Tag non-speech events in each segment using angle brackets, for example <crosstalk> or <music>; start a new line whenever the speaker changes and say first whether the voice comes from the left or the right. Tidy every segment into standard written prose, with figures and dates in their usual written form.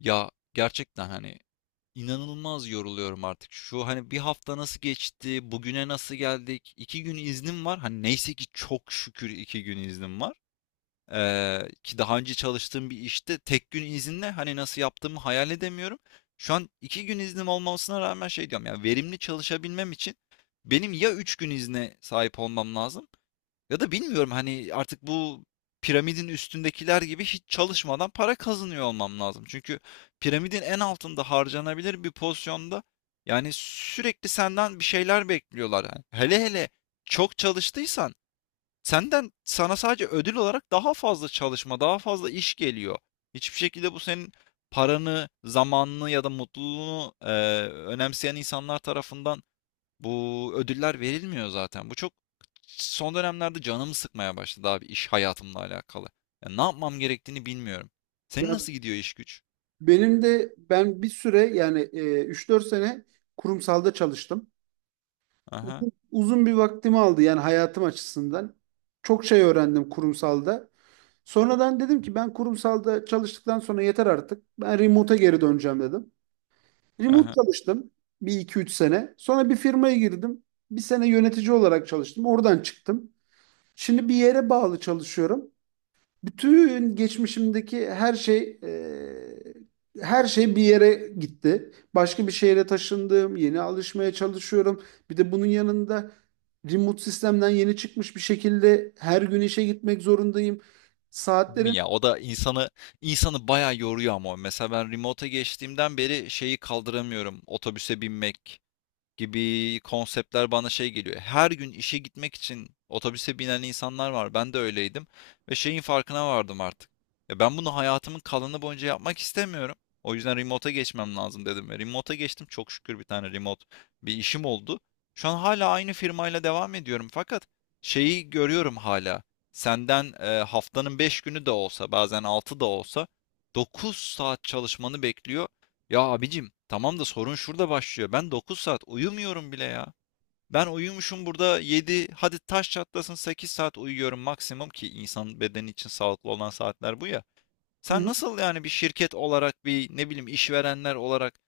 left: Ya gerçekten hani inanılmaz yoruluyorum artık. Şu hani bir hafta nasıl geçti, bugüne nasıl geldik? İki gün iznim var. Hani neyse ki çok şükür 2 gün iznim var. Ki daha önce çalıştığım bir işte tek gün izinle hani nasıl yaptığımı hayal edemiyorum. Şu an iki gün iznim olmasına rağmen şey diyorum ya verimli çalışabilmem için benim ya 3 gün izne sahip olmam lazım ya da bilmiyorum hani artık bu piramidin üstündekiler gibi hiç çalışmadan para kazanıyor olmam lazım. Çünkü piramidin en altında harcanabilir bir pozisyonda yani sürekli senden bir şeyler bekliyorlar. Yani hele hele çok çalıştıysan senden sana sadece ödül olarak daha fazla çalışma, daha fazla iş geliyor. Hiçbir şekilde bu senin paranı, zamanını ya da mutluluğunu önemseyen insanlar tarafından bu ödüller verilmiyor zaten. Bu çok son dönemlerde canımı sıkmaya başladı abi iş hayatımla alakalı. Ya ne yapmam gerektiğini bilmiyorum. Senin
right: Ya
left: nasıl gidiyor iş güç?
right: benim de ben bir süre yani 3-4 sene kurumsalda çalıştım.
left: Aha,
right: Uzun, uzun bir vaktimi aldı yani hayatım açısından. Çok şey öğrendim kurumsalda. Sonradan dedim ki ben kurumsalda çalıştıktan sonra yeter artık. Ben remote'a geri döneceğim dedim. Remote
left: aha.
right: çalıştım bir iki üç sene. Sonra bir firmaya girdim. Bir sene yönetici olarak çalıştım. Oradan çıktım. Şimdi bir yere bağlı çalışıyorum. Bütün geçmişimdeki her şey bir yere gitti. Başka bir şehre taşındım, yeni alışmaya çalışıyorum. Bir de bunun yanında remote sistemden yeni çıkmış bir şekilde her gün işe gitmek zorundayım.
left: Değil mi
right: Saatlerim.
left: ya? O da insanı bayağı yoruyor ama. Mesela ben remote'a geçtiğimden beri şeyi kaldıramıyorum. Otobüse binmek gibi konseptler bana şey geliyor. Her gün işe gitmek için otobüse binen insanlar var. Ben de öyleydim ve şeyin farkına vardım artık. Ya ben bunu hayatımın kalanı boyunca yapmak istemiyorum. O yüzden remote'a geçmem lazım dedim ve remote'a geçtim. Çok şükür bir tane remote bir işim oldu. Şu an hala aynı firmayla devam ediyorum fakat şeyi görüyorum hala. Senden haftanın 5 günü de olsa, bazen 6 da olsa 9 saat çalışmanı bekliyor ya abicim tamam da sorun şurada başlıyor. Ben 9 saat uyumuyorum bile ya. Ben uyumuşum burada 7. Hadi taş çatlasın 8 saat uyuyorum maksimum ki insan bedeni için sağlıklı olan saatler bu ya.
right: Hı
left: Sen
right: hı.
left: nasıl yani bir şirket olarak bir ne bileyim işverenler olarak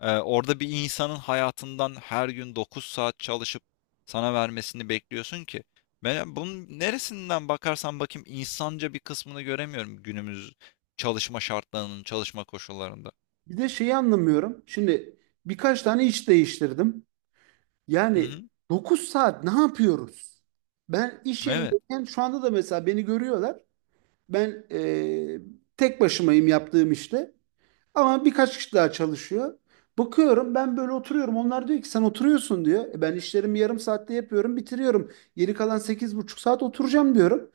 left: orada bir insanın hayatından her gün 9 saat çalışıp sana vermesini bekliyorsun ki? Ben bunun neresinden bakarsan bakayım insanca bir kısmını göremiyorum günümüz çalışma şartlarının, çalışma koşullarında.
right: Bir de şeyi anlamıyorum. Şimdi birkaç tane iş değiştirdim.
left: Hı
right: Yani
left: hı,
right: 9 saat ne yapıyoruz? Ben iş
left: evet.
right: yerindeyken şu anda da mesela beni görüyorlar. Ben tek başımayım yaptığım işte. Ama birkaç kişi daha çalışıyor. Bakıyorum ben böyle oturuyorum. Onlar diyor ki sen oturuyorsun diyor. E ben işlerimi yarım saatte yapıyorum, bitiriyorum. Geri kalan 8,5 saat oturacağım diyorum.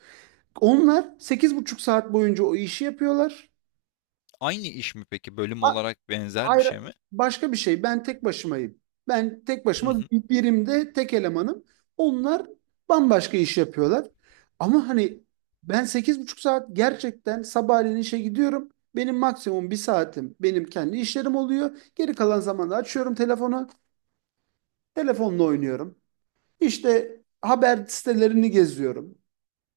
right: Onlar 8,5 saat boyunca o işi yapıyorlar.
left: Aynı iş mi peki? Bölüm
right: A-
left: olarak benzer bir
right: Hayır,
left: şey mi?
right: başka bir şey. Ben tek başımayım. Ben tek
left: Hı
right: başıma
left: hı.
right: bir birimde tek elemanım. Onlar bambaşka iş yapıyorlar. Ama hani ben 8,5 saat gerçekten sabahleyin işe gidiyorum. Benim maksimum bir saatim benim kendi işlerim oluyor. Geri kalan zamanda açıyorum telefonu. Telefonla oynuyorum. İşte haber sitelerini geziyorum.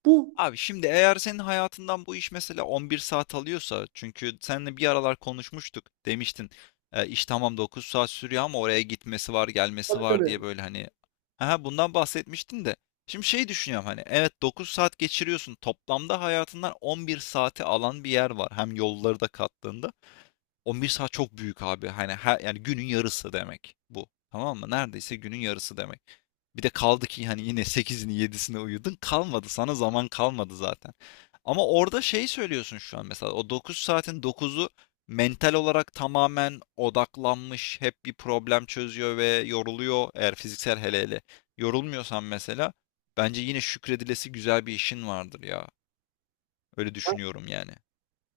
right: Bu.
left: Abi şimdi eğer senin hayatından bu iş mesela 11 saat alıyorsa çünkü seninle bir aralar konuşmuştuk demiştin iş tamam 9 saat sürüyor ama oraya gitmesi var gelmesi
right: Tabii,
left: var diye
right: tabii.
left: böyle hani ha bundan bahsetmiştin de şimdi şey düşünüyorum hani evet 9 saat geçiriyorsun toplamda hayatından 11 saati alan bir yer var hem yolları da kattığında 11 saat çok büyük abi hani her, yani günün yarısı demek bu tamam mı neredeyse günün yarısı demek. Bir de kaldı ki hani yine sekizini 7'sine uyudun. Kalmadı sana zaman kalmadı zaten. Ama orada şey söylüyorsun şu an mesela o 9 saatin dokuzu mental olarak tamamen odaklanmış, hep bir problem çözüyor ve yoruluyor eğer fiziksel hele hele yorulmuyorsan mesela bence yine şükredilesi güzel bir işin vardır ya. Öyle düşünüyorum yani.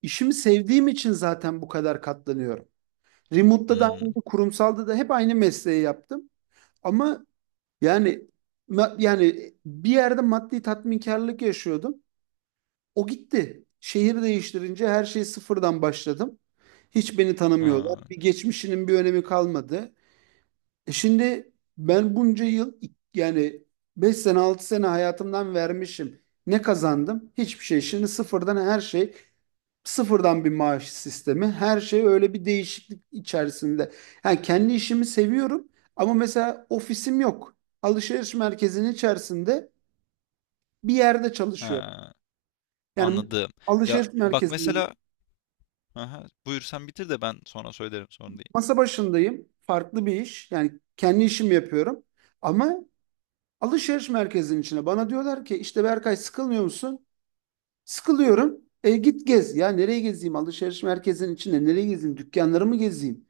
right: işimi sevdiğim için zaten bu kadar katlanıyorum. Remote'da da aynı,
left: Hmm,
right: kurumsalda da hep aynı mesleği yaptım. Ama yani, yani bir yerde maddi tatminkarlık yaşıyordum. O gitti. Şehir değiştirince her şeyi sıfırdan başladım. Hiç beni tanımıyorlar.
left: ha,
right: Bir geçmişinin bir önemi kalmadı. E şimdi ben bunca yıl yani 5 sene 6 sene hayatımdan vermişim. Ne kazandım? Hiçbir şey. Şimdi sıfırdan her şey, sıfırdan bir maaş sistemi. Her şey öyle bir değişiklik içerisinde. Yani kendi işimi seviyorum ama mesela ofisim yok. Alışveriş merkezinin içerisinde bir yerde çalışıyorum.
left: ha,
right: Yani
left: anladım. Ya
right: alışveriş
left: bak
right: merkezinde
left: mesela aha, buyur sen bitir de ben sonra söylerim sorun değil.
right: masa başındayım. Farklı bir iş. Yani kendi işimi yapıyorum. Ama alışveriş merkezinin içine bana diyorlar ki işte Berkay sıkılmıyor musun? Sıkılıyorum. E git gez. Ya nereye gezeyim? Alışveriş merkezinin içinde nereye gezeyim? Dükkanları mı gezeyim?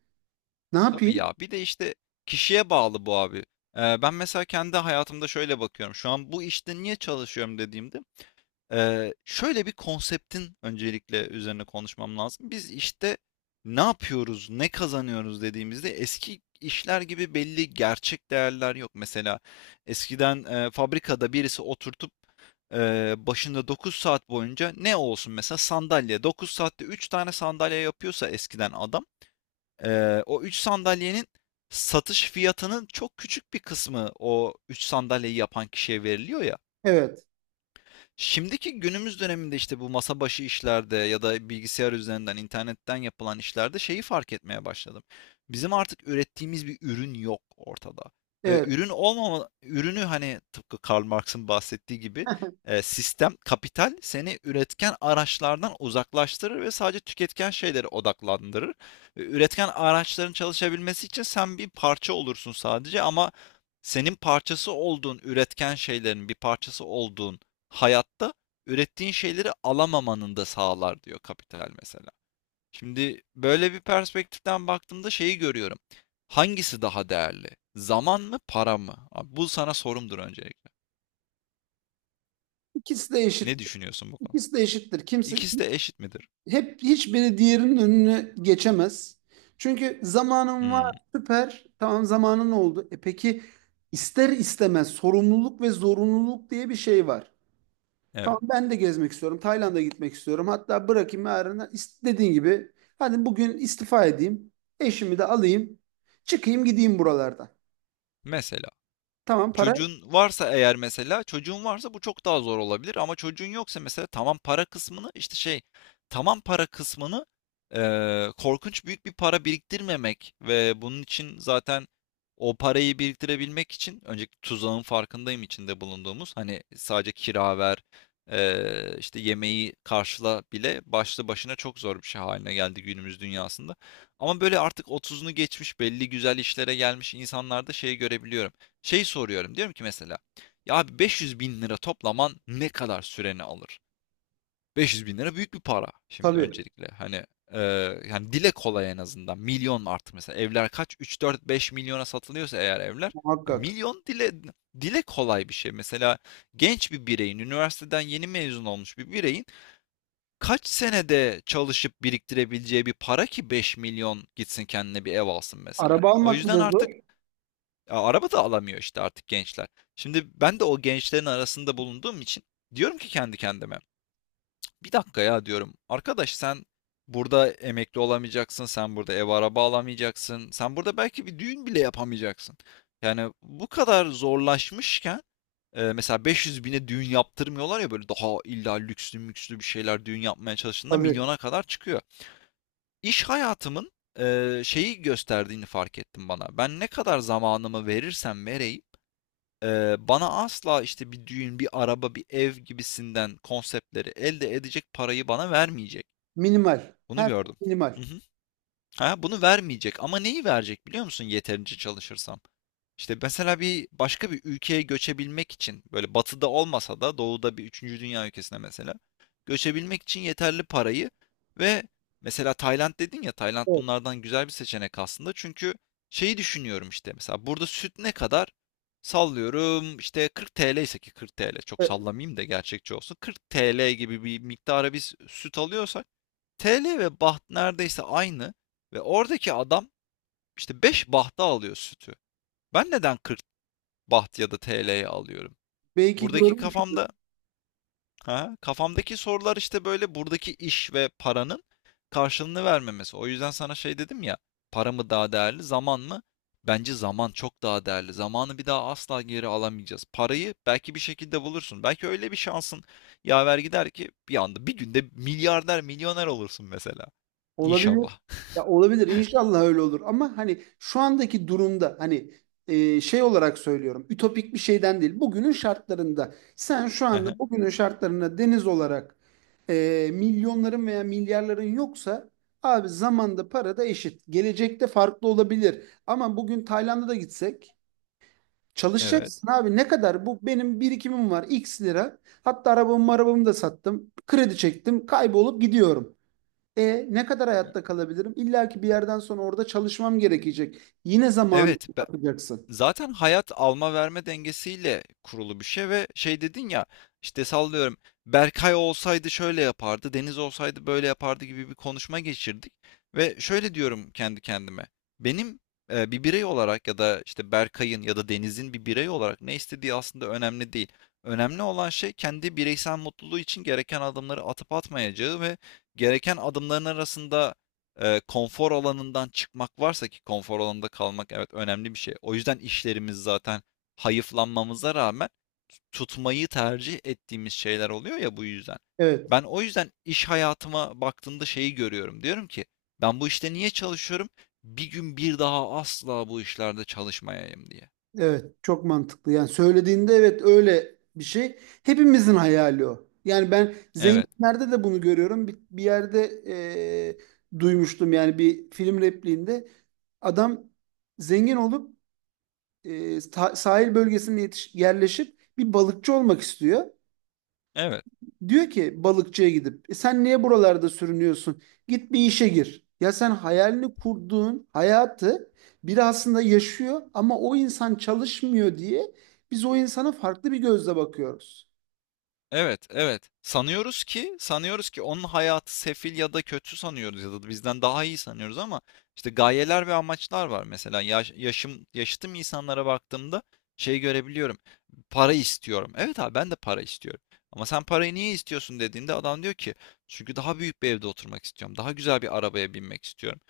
right: Ne
left: Tabii
right: yapayım?
left: ya. Bir de işte kişiye bağlı bu abi. Ben mesela kendi hayatımda şöyle bakıyorum. Şu an bu işte niye çalışıyorum dediğimde şöyle bir konseptin öncelikle üzerine konuşmam lazım. Biz işte ne yapıyoruz, ne kazanıyoruz dediğimizde eski işler gibi belli gerçek değerler yok. Mesela eskiden fabrikada birisi oturtup başında 9 saat boyunca ne olsun mesela sandalye 9 saatte 3 tane sandalye yapıyorsa eskiden adam o 3 sandalyenin satış fiyatının çok küçük bir kısmı o 3 sandalyeyi yapan kişiye veriliyor ya.
right: Evet.
left: Şimdiki günümüz döneminde işte bu masa başı işlerde ya da bilgisayar üzerinden, internetten yapılan işlerde şeyi fark etmeye başladım. Bizim artık ürettiğimiz bir ürün yok ortada. Ve
right: Evet.
left: ürün olmama, ürünü hani tıpkı Karl Marx'ın bahsettiği gibi sistem, kapital seni üretken araçlardan uzaklaştırır ve sadece tüketken şeylere odaklandırır. Ve üretken araçların çalışabilmesi için sen bir parça olursun sadece ama senin parçası olduğun, üretken şeylerin bir parçası olduğun hayatta ürettiğin şeyleri alamamanın da sağlar diyor kapital mesela. Şimdi böyle bir perspektiften baktığımda şeyi görüyorum. Hangisi daha değerli? Zaman mı, para mı? Abi bu sana sorumdur öncelikle.
right: İkisi de eşit.
left: Ne düşünüyorsun bu konuda?
right: İkisi de eşittir. Kimse
left: İkisi de eşit midir?
right: hep hiçbiri diğerinin önüne geçemez. Çünkü zamanın var,
left: Hmm,
right: süper. Tamam, zamanın oldu. E peki, ister istemez sorumluluk ve zorunluluk diye bir şey var.
left: evet.
right: Tamam, ben de gezmek istiyorum. Tayland'a gitmek istiyorum. Hatta bırakayım yarına, dediğin gibi hadi bugün istifa edeyim. Eşimi de alayım. Çıkayım gideyim buralardan.
left: Mesela.
right: Tamam, para.
left: Çocuğun varsa eğer mesela, çocuğun varsa bu çok daha zor olabilir ama çocuğun yoksa mesela tamam para kısmını işte şey, tamam para kısmını korkunç büyük bir para biriktirmemek ve bunun için zaten o parayı biriktirebilmek için önceki tuzağın farkındayım içinde bulunduğumuz. Hani sadece kira ver, işte yemeği karşıla bile başlı başına çok zor bir şey haline geldi günümüz dünyasında. Ama böyle artık 30'unu geçmiş belli güzel işlere gelmiş insanlarda şeyi görebiliyorum. Şey soruyorum diyorum ki mesela ya abi 500 bin lira toplaman ne kadar süreni alır? 500 bin lira büyük bir para şimdi
right: Tabii,
left: öncelikle hani e, yani dile kolay en azından milyon artık mesela evler kaç 3 4 5 milyona satılıyorsa eğer evler ya
right: muhakkak.
left: milyon dile kolay bir şey mesela genç bir bireyin üniversiteden yeni mezun olmuş bir bireyin kaç senede çalışıp biriktirebileceği bir para ki 5 milyon gitsin kendine bir ev alsın mesela.
right: Araba
left: O
right: almak
left: yüzden
right: bile zor.
left: artık ya araba da alamıyor işte artık gençler. Şimdi ben de o gençlerin arasında bulunduğum için diyorum ki kendi kendime. Bir dakika ya diyorum. Arkadaş sen burada emekli olamayacaksın. Sen burada ev araba alamayacaksın. Sen burada belki bir düğün bile yapamayacaksın. Yani bu kadar zorlaşmışken mesela 500 bine düğün yaptırmıyorlar ya böyle daha illa lükslü mükslü bir şeyler düğün yapmaya çalıştığında
right: Tabii.
left: milyona kadar çıkıyor. İş hayatımın şeyi gösterdiğini fark ettim bana. Ben ne kadar zamanımı verirsem vereyim bana asla işte bir düğün, bir araba, bir ev gibisinden konseptleri elde edecek parayı bana vermeyecek.
right: Minimal.
left: Bunu
right: Her şey
left: gördüm.
right: minimal.
left: Ha, bunu vermeyecek ama neyi verecek biliyor musun yeterince çalışırsam? İşte mesela bir başka bir ülkeye göçebilmek için böyle batıda olmasa da doğuda bir üçüncü dünya ülkesine mesela göçebilmek için yeterli parayı ve mesela Tayland dedin ya Tayland
right: Evet.
left: bunlardan güzel bir seçenek aslında. Çünkü şeyi düşünüyorum işte mesela burada süt ne kadar? Sallıyorum işte 40 TL ise ki 40 TL çok
right: E,
left: sallamayayım da gerçekçi olsun. 40 TL gibi bir miktara biz süt alıyorsak TL ve baht neredeyse aynı ve oradaki adam işte 5 bahta alıyor sütü. Ben neden 40 baht ya da TL'ye alıyorum?
right: belki
left: Buradaki
right: görmüşsünüz.
left: kafamda ha, kafamdaki sorular işte böyle buradaki iş ve paranın karşılığını vermemesi. O yüzden sana şey dedim ya, para mı daha değerli, zaman mı? Bence zaman çok daha değerli. Zamanı bir daha asla geri alamayacağız. Parayı belki bir şekilde bulursun. Belki öyle bir şansın yaver gider ki bir anda bir günde milyarder, milyoner olursun mesela.
right: Olabilir.
left: İnşallah.
right: Ya olabilir. İnşallah öyle olur. Ama hani şu andaki durumda, hani şey olarak söylüyorum. Ütopik bir şeyden değil. Bugünün şartlarında sen şu anda
left: <laughs>
right: bugünün şartlarında Deniz olarak milyonların veya milyarların yoksa abi zamanda para da eşit. Gelecekte farklı olabilir. Ama bugün Tayland'a da gitsek
left: Evet.
right: çalışacaksın abi. Ne kadar bu benim birikimim var, x lira, hatta arabamı da sattım, kredi çektim, kaybolup gidiyorum. E ne kadar
left: Y-
right: hayatta kalabilirim? İlla ki bir yerden sonra orada çalışmam gerekecek. Yine zamanı
left: Evet,
right: atacaksın.
left: zaten hayat alma verme dengesiyle kurulu bir şey ve şey dedin ya işte sallıyorum Berkay olsaydı şöyle yapardı, Deniz olsaydı böyle yapardı gibi bir konuşma geçirdik ve şöyle diyorum kendi kendime. Benim bir birey olarak ya da işte Berkay'ın ya da Deniz'in bir birey olarak ne istediği aslında önemli değil. Önemli olan şey kendi bireysel mutluluğu için gereken adımları atıp atmayacağı ve gereken adımların arasında konfor alanından çıkmak varsa ki konfor alanında kalmak evet önemli bir şey. O yüzden işlerimiz zaten hayıflanmamıza rağmen tutmayı tercih ettiğimiz şeyler oluyor ya bu yüzden.
right: Evet,
left: Ben o yüzden iş hayatıma baktığımda şeyi görüyorum. Diyorum ki ben bu işte niye çalışıyorum? Bir gün bir daha asla bu işlerde çalışmayayım diye.
right: evet, çok mantıklı. Yani söylediğinde evet, öyle bir şey. Hepimizin hayali o. Yani ben
left: Evet.
right: zenginlerde de bunu görüyorum. Bir yerde duymuştum yani, bir film repliğinde adam zengin olup, sahil bölgesine yerleşip bir balıkçı olmak istiyor.
left: Evet.
right: Diyor ki balıkçıya gidip "E sen niye buralarda sürünüyorsun? Git bir işe gir." Ya sen hayalini kurduğun hayatı biri aslında yaşıyor ama o insan çalışmıyor diye biz o insana farklı bir gözle bakıyoruz.
left: Evet, evet. Sanıyoruz ki onun hayatı sefil ya da kötü sanıyoruz ya da bizden daha iyi sanıyoruz ama işte gayeler ve amaçlar var. Mesela yaşım yaşıtım insanlara baktığımda şey görebiliyorum. Para istiyorum. Evet abi ben de para istiyorum. Ama sen parayı niye istiyorsun dediğinde adam diyor ki çünkü daha büyük bir evde oturmak istiyorum. Daha güzel bir arabaya binmek istiyorum.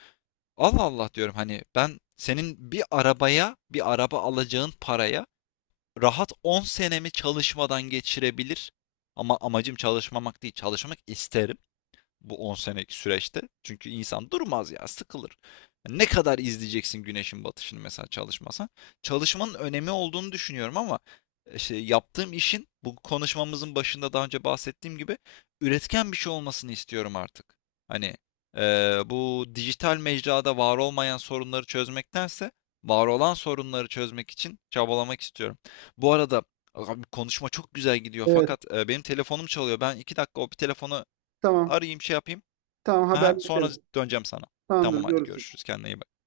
left: Allah Allah diyorum hani ben senin bir araba alacağın paraya rahat 10 senemi çalışmadan geçirebilir. Ama amacım çalışmamak değil, çalışmak isterim bu 10 senelik süreçte. Çünkü insan durmaz ya, sıkılır. Ne kadar izleyeceksin güneşin batışını mesela çalışmasan? Çalışmanın önemi olduğunu düşünüyorum ama işte yaptığım işin bu konuşmamızın başında daha önce bahsettiğim gibi üretken bir şey olmasını istiyorum artık. Hani bu dijital mecrada var olmayan sorunları çözmektense var olan sorunları çözmek için çabalamak istiyorum. Bu arada abi konuşma çok güzel gidiyor
right: Evet.
left: fakat benim telefonum çalıyor. Ben 2 dakika o bir telefonu
right: Tamam.
left: arayayım şey yapayım.
right: Tamam,
left: Ha, sonra
right: haberleşelim.
left: döneceğim sana.
right: Tamamdır,
left: Tamam hadi
right: görüşürüz.
left: görüşürüz. Kendine iyi bak.